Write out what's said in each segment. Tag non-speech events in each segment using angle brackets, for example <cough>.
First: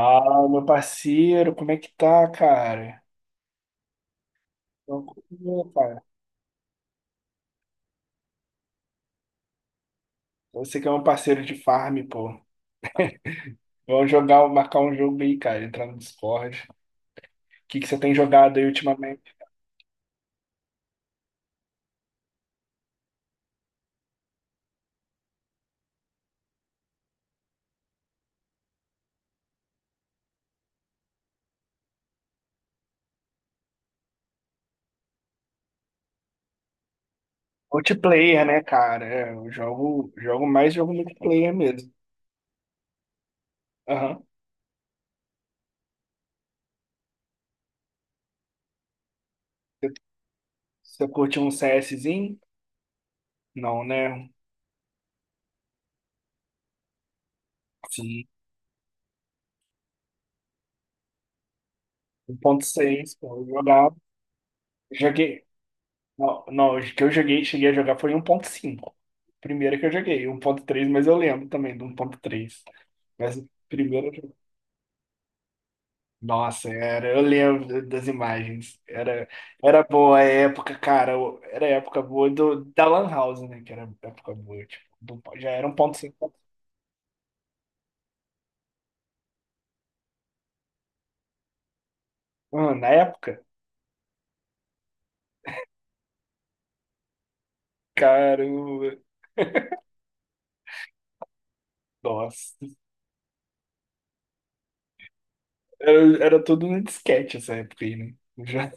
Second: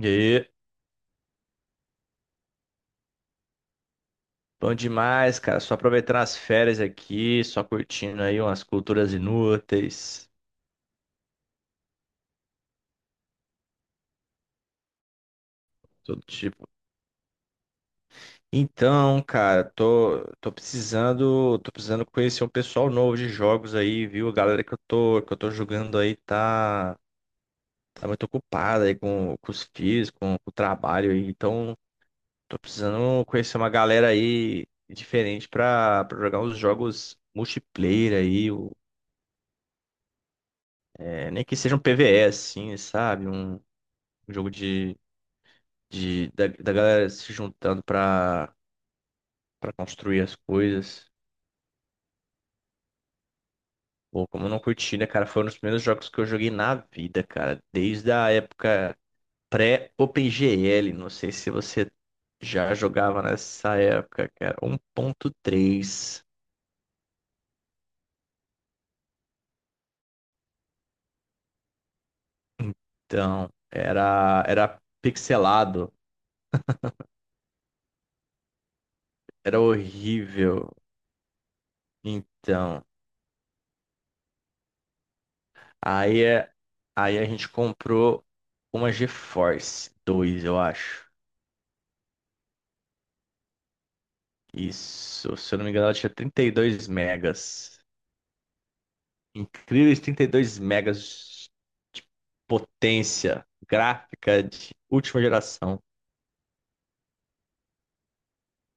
E aí, meu parceiro, como é que tá, cara? bom demais, cara. Tranquilo, Só cara. aproveitando as férias aqui, só curtindo aí umas culturas inúteis, Você que é um parceiro de farm, pô. Vamos jogar, marcar um jogo aí, cara, entrar no todo Discord. tipo. O que que você tem jogado aí Então, ultimamente? cara, tô precisando conhecer um pessoal novo de jogos aí, viu? A galera que eu tô jogando aí tá muito ocupada aí com os filhos, com o trabalho aí. Então, tô precisando conhecer uma galera aí diferente pra jogar uns jogos multiplayer Multiplayer, aí, né, cara? É, eu jogo, jogo mais jogo é, nem multiplayer que seja um mesmo. PvE assim, sabe? Um, Aham. Um jogo da galera se juntando pra Você construir as você coisas. curte um CSzinho? Não, Pô, né? como eu não curti, né, cara? Foi um dos primeiros jogos que eu joguei na vida, cara. Desde Sim. a época pré-OpenGL. Não sei se você Um ponto já seis, jogava pô, eu nessa jogava. época, cara. um ponto Joguei. três Não, os que eu joguei, cheguei a jogar foi um ponto cinco. Primeiro que eu joguei, um ponto três, mas eu lembro também do 1.3. Mas o Então, primeiro eu joguei. era pixelado. Nossa, eu lembro das imagens. Era, Era era boa a horrível. época, cara. Era a época boa Então, da Lan House, né? Que era a época boa. Tipo, já era um aí, 1.5. é- aí a gente comprou uma GeForce 2, eu acho. Ah, na época, Isso, se eu não me engano, ela tinha 32 megas. cara, Incríveis 32 megas de nossa. potência gráfica de última geração. Era, era tudo no disquete essa época aí, né? Já,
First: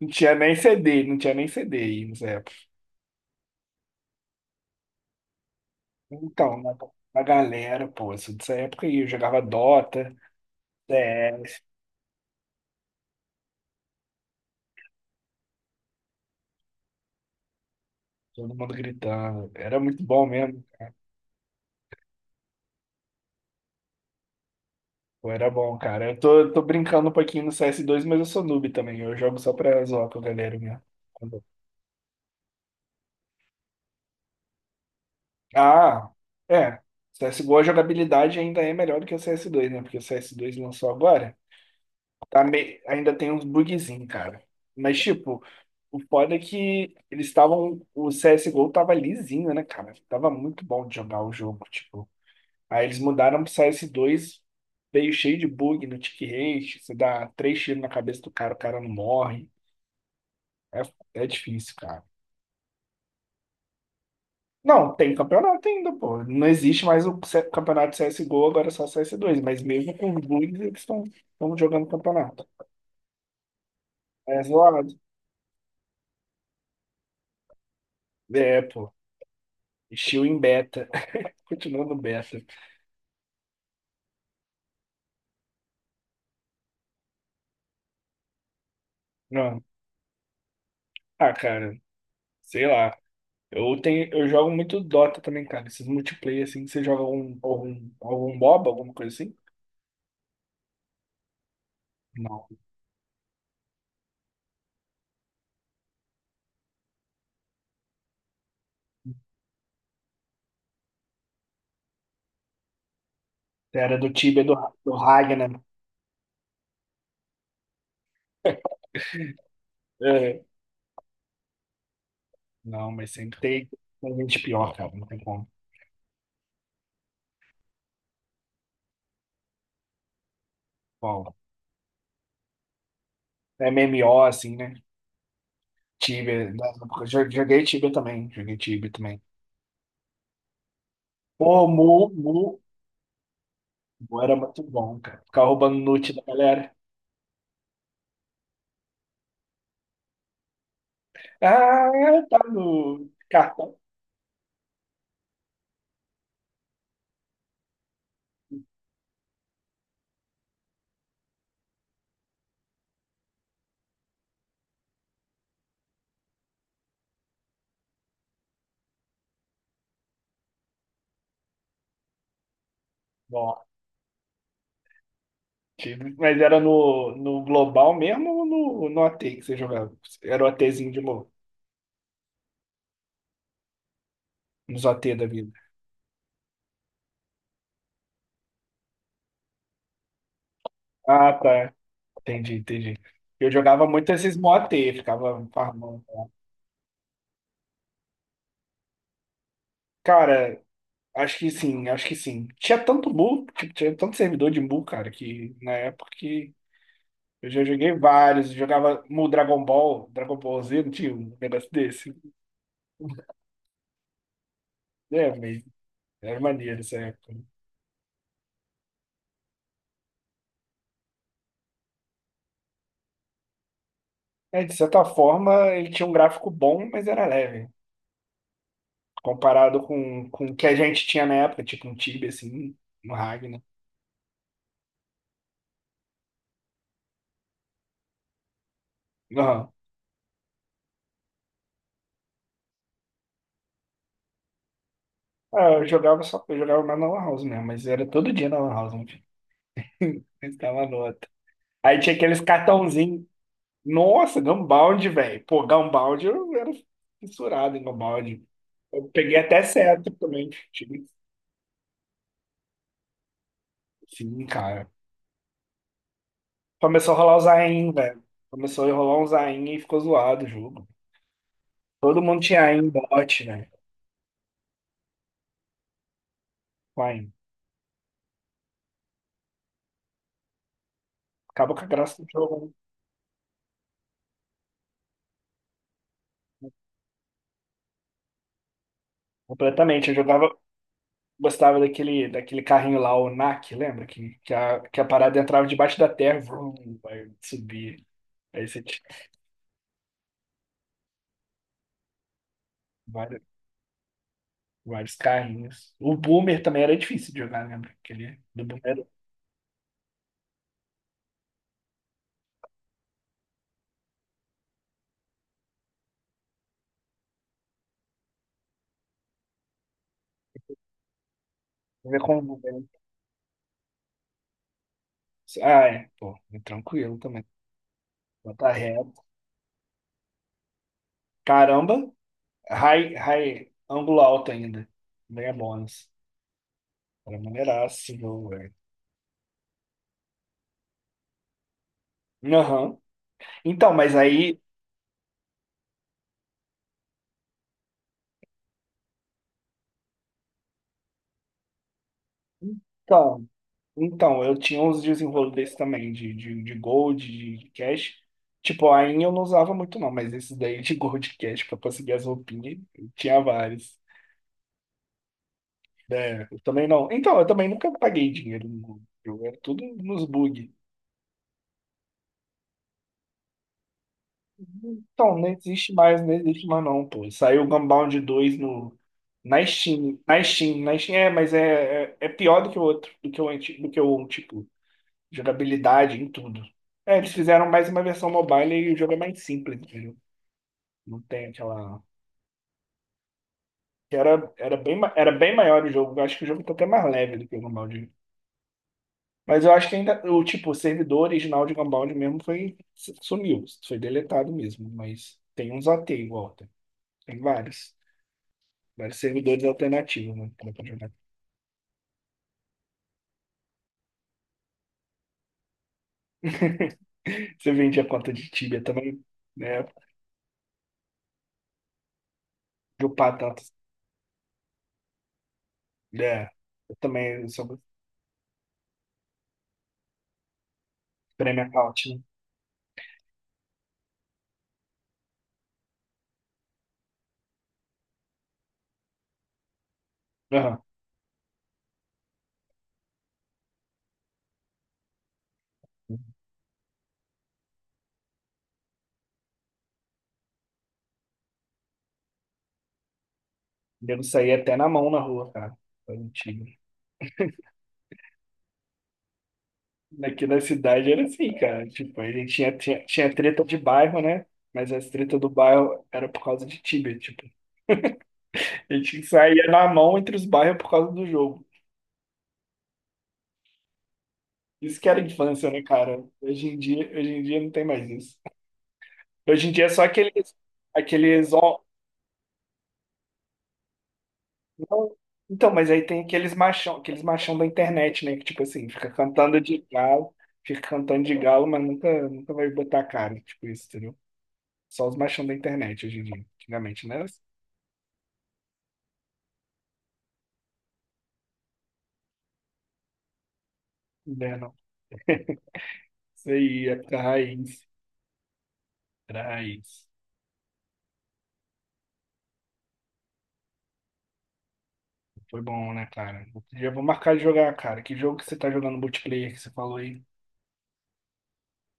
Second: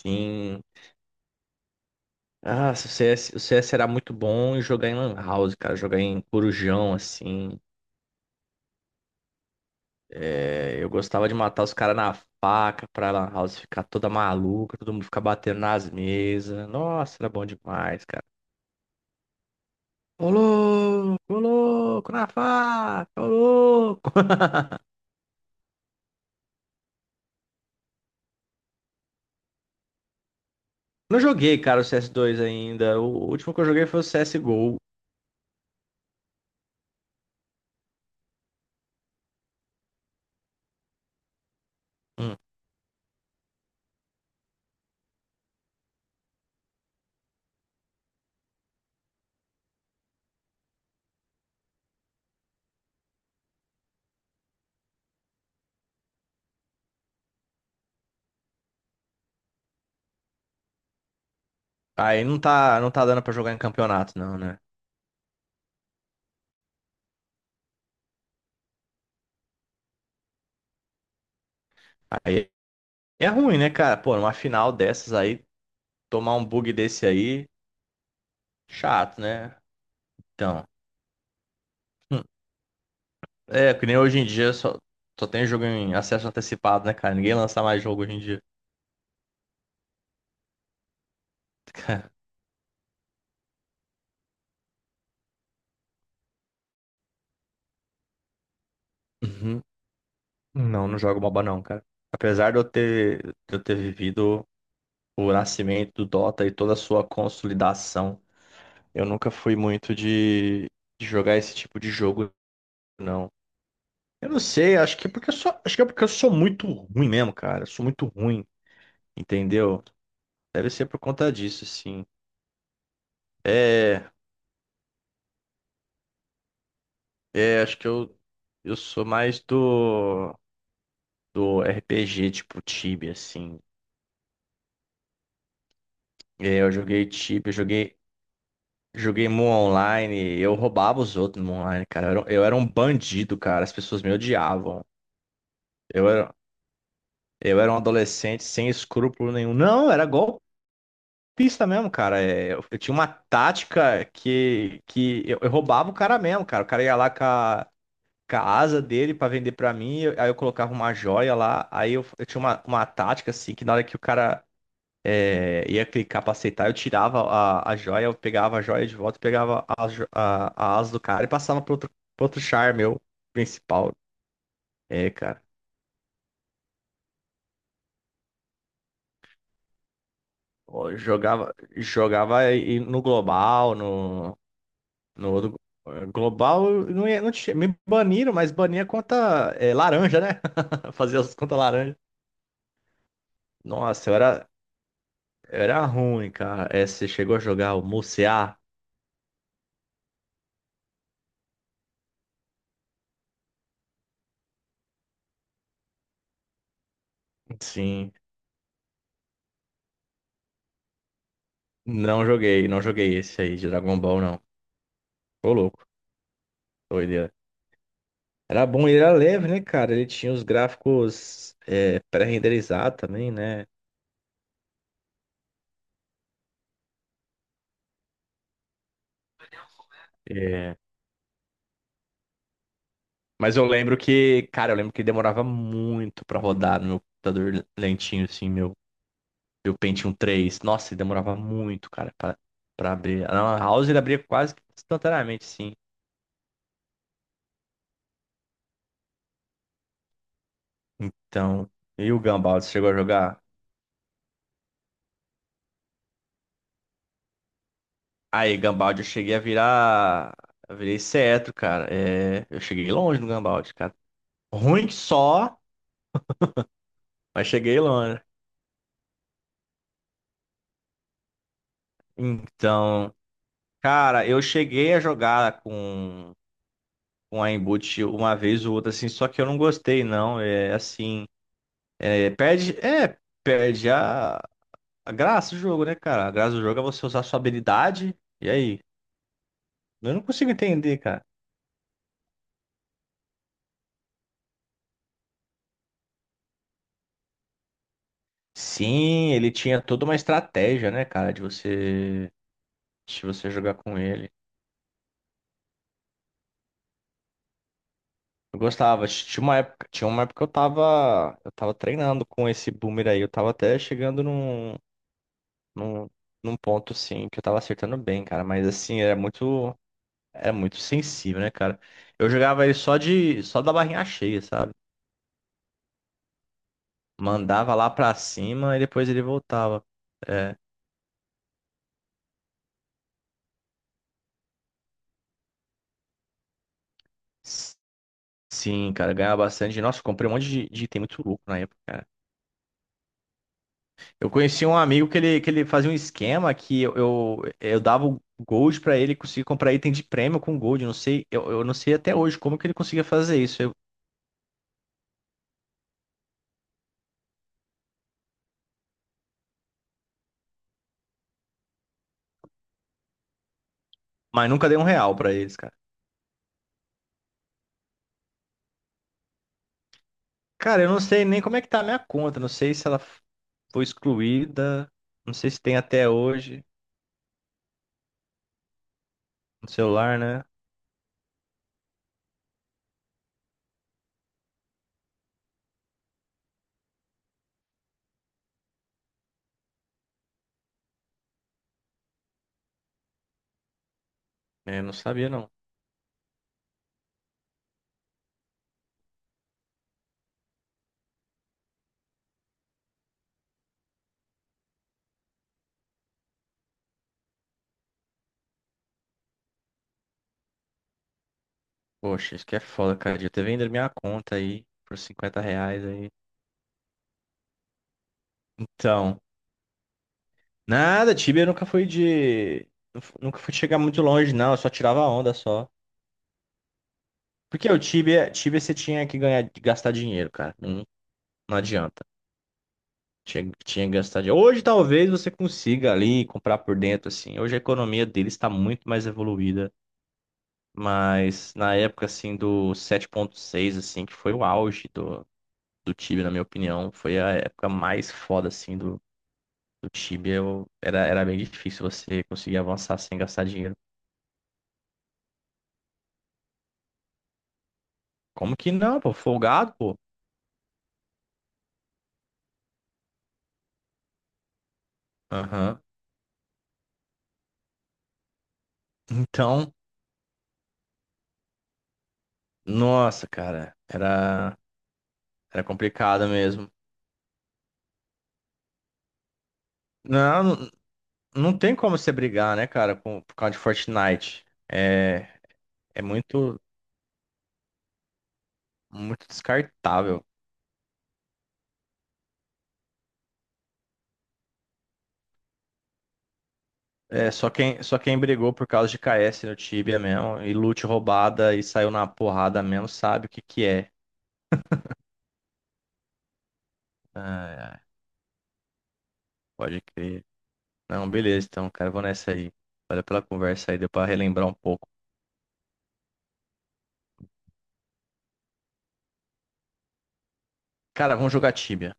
não tinha nem CD, não tinha nem CD aí nessa época. Ah, se o CS, o CS era muito bom em jogar em Lan House, cara. Jogar em Então, na Corujão, a assim. galera, pô, isso dessa época aí, eu jogava Dota, É, eu gostava de CS, matar os caras na faca pra Lan House ficar toda maluca, todo mundo ficar batendo nas mesas. Nossa, era bom demais, cara. todo mundo gritando. Era muito bom mesmo. Ô louco, na faca, ô louco. <laughs> Pô, era bom, cara. Eu tô brincando um pouquinho no cs dois, mas eu sou noob também. Eu jogo só pra zoar com a galera mesmo. Não Quando- joguei, cara, o CS2 ainda. O último que eu joguei foi o CSGO. Ah, é. CSGO, a jogabilidade ainda é melhor do que o cs dois, né? Porque o cs dois lançou agora. Hum. Tá me... Ainda tem uns bugzinhos, cara. Mas, tipo, o foda é que eles estavam. O CSGO tava lisinho, né, cara? Tava muito bom de jogar o jogo. Tipo, aí eles mudaram pro cs dois, veio cheio de bug no tick rate, você dá três tiros na cabeça do cara, o cara não morre. É, é difícil, cara. Aí não tá dando pra jogar em campeonato, não, né? Não, tem campeonato ainda, pô. Não existe mais o campeonato de CSGO, agora é só cs dois. Mas mesmo com os bugs, eles estão jogando campeonato. Aí é ruim, né, cara? Pô, numa É final zoado. dessas aí, tomar um bug desse aí, É, pô. chato, né? Estilo em Então, beta. <laughs> Continuando hum. beta. é, que nem hoje em dia só tem jogo em acesso antecipado, né, cara? Ninguém lança mais jogo hoje em dia. Não. Ah, <laughs> cara, Cara, sei lá. Eu tenho, eu jogo muito Dota também, cara. Esses multiplayer, assim, você joga algum MOBA, alguma coisa assim? uhum. Não, não jogo MOBA não, cara. Não. Apesar de eu ter, vivido o nascimento do Dota e toda a sua consolidação. Eu nunca fui muito de jogar esse tipo de jogo, não. Era do Eu não Tibia, do, sei, do acho que é porque eu sou, Ragnar. acho que é porque eu sou muito ruim mesmo, cara. Eu sou muito ruim, <laughs> entendeu? É. Deve ser por conta disso, sim. Não, mas sempre tem É, tem gente pior, cara. Não tem como. é, acho que eu, sou mais do, Bom, do RPG, tipo Tibia, assim. MMO, assim, né? Tibia. É, Na eu época, joguei Tibia, eu joguei Tibia joguei, também. Joguei Tibia também. joguei Mu Online, eu roubava os outros no Mu Pô, Online, cara. Mu, Eu era Mu, um bandido, cara. As pessoas me Mu era muito odiavam. bom, cara. Ficar roubando Eu loot da era, galera. eu era um adolescente sem escrúpulo nenhum. Não, era golpe. Pista Ah, mesmo, cara. tá É, eu, tinha uma no cartão. tática que eu roubava o cara mesmo, cara. O cara ia lá com a asa dele pra vender pra mim, aí eu colocava uma joia lá. Aí eu tinha uma tática assim, que na hora que o cara ia clicar pra aceitar, eu tirava a joia, eu pegava a joia de volta, pegava a asa do cara e passava pro outro char meu Bom, principal. É, cara. Tibia. Mas era no global mesmo ou no OT que você jogava? Era o Ó, OTzinho de Mu. Jogava e no global, no. Nos OT da No vida. outro global, eu não ia, não tinha, me baniram, mas bania conta laranja, né? <laughs> Fazia Ah, as contas tá. laranja. Entendi, entendi. Eu jogava Nossa, muito eu esses era, moatê, ficava eu era farmando. ruim, cara. Você chegou a jogar o Musear? Cara, acho que sim, acho que sim. Tinha tanto mu, tipo, tinha tanto servidor de mu, cara, que na época que eu já joguei Sim. vários, jogava mu Dragon Ball, Dragon Ball Z, não tinha um negócio desse. Não joguei esse aí de Dragon Ball, não. É, Ô mas louco, era maneiro essa doideira. época. Era bom, ele era leve, né, cara? Ele tinha os gráficos pré-renderizados também, né? É, de certa forma, ele tinha um gráfico bom, mas era leve. Comparado com o que a É, gente tinha na época, tipo um Tibia, assim, no mas Ragnar. eu lembro que, cara, eu lembro que demorava muito pra rodar no meu computador lentinho, assim, meu. E o Pentium 3, nossa, ele demorava muito, cara, pra abrir. Na Lan House ele abria quase que instantaneamente, Ah, sim. eu jogava só, eu jogava mais na Lan House mesmo, mas era todo dia na Lan House, meu filho. <laughs> Mas tava nota. Então, <laughs> Aí e tinha o aqueles Gumball, você chegou a cartãozinhos. jogar? Nossa, Gunbound, velho. Pô, Gunbound, eu era fissurado em Gunbound. Aí, Gumball, eu Eu cheguei peguei a até certo virar. também. Eu virei cetro, cara. É, eu cheguei longe no Gumball, cara. Sim, Ruim cara. que só, Começou a rolar o mas cheguei Zain, longe. velho. Começou a rolar um Zain e ficou zoado o jogo. Todo mundo tinha Aim Então, bot, né? cara, eu cheguei a jogar com. Com Aim. Com a Inboot uma vez ou outra, assim, só que eu não gostei, não. É assim, Acabou com a graça do é, jogo, perde, é, perde a graça do jogo, né, cara? A graça do né? jogo é você usar sua habilidade. E aí? Completamente. Eu Eu não jogava. consigo entender, cara. Gostava daquele, daquele carrinho lá, o NAC, lembra? Que a parada entrava debaixo da terra, vrum, vai subir. Aí você tinha Sim, ele tinha toda uma estratégia, né, cara, de você, de vários, você jogar com ele. vários carrinhos. O Boomer também era difícil de jogar, lembra? Aquele Eu do Boomer. Gostava. Tinha uma época que eu tava treinando com esse boomer aí. Eu tava até chegando num, num, num ponto, assim, que eu tava acertando bem, cara. Mas, assim, era muito sensível, né, cara? Ver Eu como o jogava ele Boomer. só da barrinha cheia, sabe? Ah, é. Pô, é tranquilo também. Mandava lá pra Bota cima e depois reto. ele voltava. É. Caramba, ângulo alto ainda. Ganha bônus. Era maneiraço, esse jogo, velho. Sim, cara, ganhava bastante. Nossa, comprei um monte de item muito louco na época, cara. Aham. Então, mas Eu aí. conheci um amigo que ele, fazia um esquema que eu dava o gold pra ele conseguir comprar item de prêmio com gold. Eu não sei, eu não sei até hoje como que ele conseguia fazer Então, isso. Eu- então, eu tinha uns desenrolos desse também, de gold, de cash. Tipo, a Ain eu não usava muito não, mas esses daí de gold e cash pra conseguir as roupinhas, eu tinha vários. mas nunca dei um real pra eles, cara. É, eu também não. Então, eu também nunca paguei dinheiro no Google. Eu era tudo nos bug. Cara, eu não sei nem como é que tá a minha conta. Não sei se ela foi excluída. Não Então, não sei se tem existe até mais, não hoje existe mais não, pô. Saiu o Gunbound 2 no, na no Steam, celular, na né? Steam, na Steam, é, mas é, é pior do que o outro, do que o, do que o um, tipo. Jogabilidade em tudo. É, eles fizeram mais uma versão mobile e o jogo é mais simples, entendeu? Não tem aquela. Que era, era, É, não bem, sabia, era não. bem maior o jogo. Eu acho que o jogo tá até mais leve do que o Gunbound. Mas eu acho que ainda. O tipo, o servidor original de Gunbound mesmo foi. Sumiu. Foi deletado mesmo. Mas tem uns AT igual. Tem, tem vários. Vários servidores alternativos, né? Que dá pra jogar. Poxa, isso que é foda, cara. Devia ter vendido minha conta aí por R$ 50 aí. <laughs> Você vende a conta de Tibia Então. também, né? Nada, Tibia nunca foi de. Dropar Nunca fui tanto. chegar muito longe, não. Eu só tirava onda só. É. Eu também Porque sou o Tibia você tinha que ganhar, gastar dinheiro, cara. Não, não Premium account, adianta. né? Tinha que gastar dinheiro. Hoje talvez você consiga ali comprar por dentro, assim. Hoje a economia deles está muito mais evoluída. Aham. Mas na época, assim, do 7.6 assim, que foi o auge do, do, Tibia, na minha opinião, foi a época mais foda, assim, do Tibia. Era bem difícil você conseguir avançar sem gastar dinheiro. Devo sair até na mão na rua, cara. Foi mentira. Como que não, pô? Folgado, pô. Aqui na cidade era assim, cara. Tipo, a gente tinha treta de bairro, né? Mas as tretas do Aham. bairro era por causa de time, tipo. A gente saía Então, na mão entre os bairros por causa do jogo. nossa, cara, era, Isso que era era infância, né, cara? complicado mesmo. Hoje em dia não tem mais isso. Hoje em dia é só Não, não aqueles, não tem on- como você brigar, né, cara, com, por causa de Fortnite. não, É, então, mas aí é, tem muito, aqueles machão da internet, né? Que tipo assim, fica muito cantando de descartável. galo, fica cantando de galo, mas nunca vai botar a cara, tipo isso, entendeu? Só os machão da internet hoje em dia. Antigamente, não era É, assim. só quem brigou por causa de KS no Tibia mesmo, e loot roubada e saiu na porrada mesmo, sabe o que que é. Não era, não. <laughs> Isso aí, época Ai, ai, raiz. Era pode raiz. crer. Não, beleza, então, cara, eu vou nessa aí. Valeu pela conversa aí, deu pra relembrar um pouco. Foi bom, né, cara? Outro dia eu vou marcar de jogar, cara. Que jogo que você tá jogando multiplayer que você falou aí? Cara, vamos jogar Tibia.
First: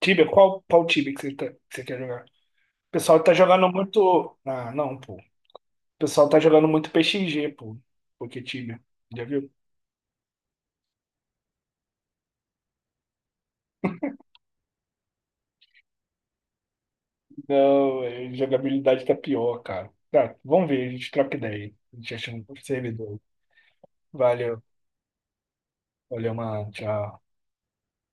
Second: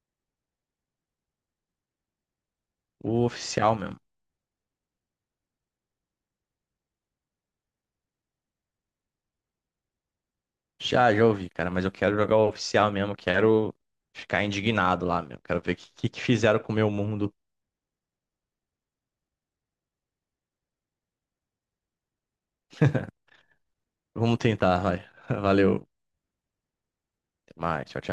Tibia, qual, qual Tibia que você, que você quer jogar? O pessoal O tá jogando oficial mesmo. muito. Ah, não, pô. O pessoal tá jogando muito PXG, pô. Porque Tibia. Já viu? Já, já ouvi, cara, mas eu quero jogar o oficial mesmo, quero ficar indignado lá mesmo. Quero ver o que, que fizeram com o meu mundo. Não, é, jogabilidade tá pior, cara. Tá, vamos ver, a gente troca ideia aí. A gente acha um servidor. Vamos Valeu. tentar, vai. <laughs> Valeu. Valeu, mano. Tchau. Até mais, tchau, tchau.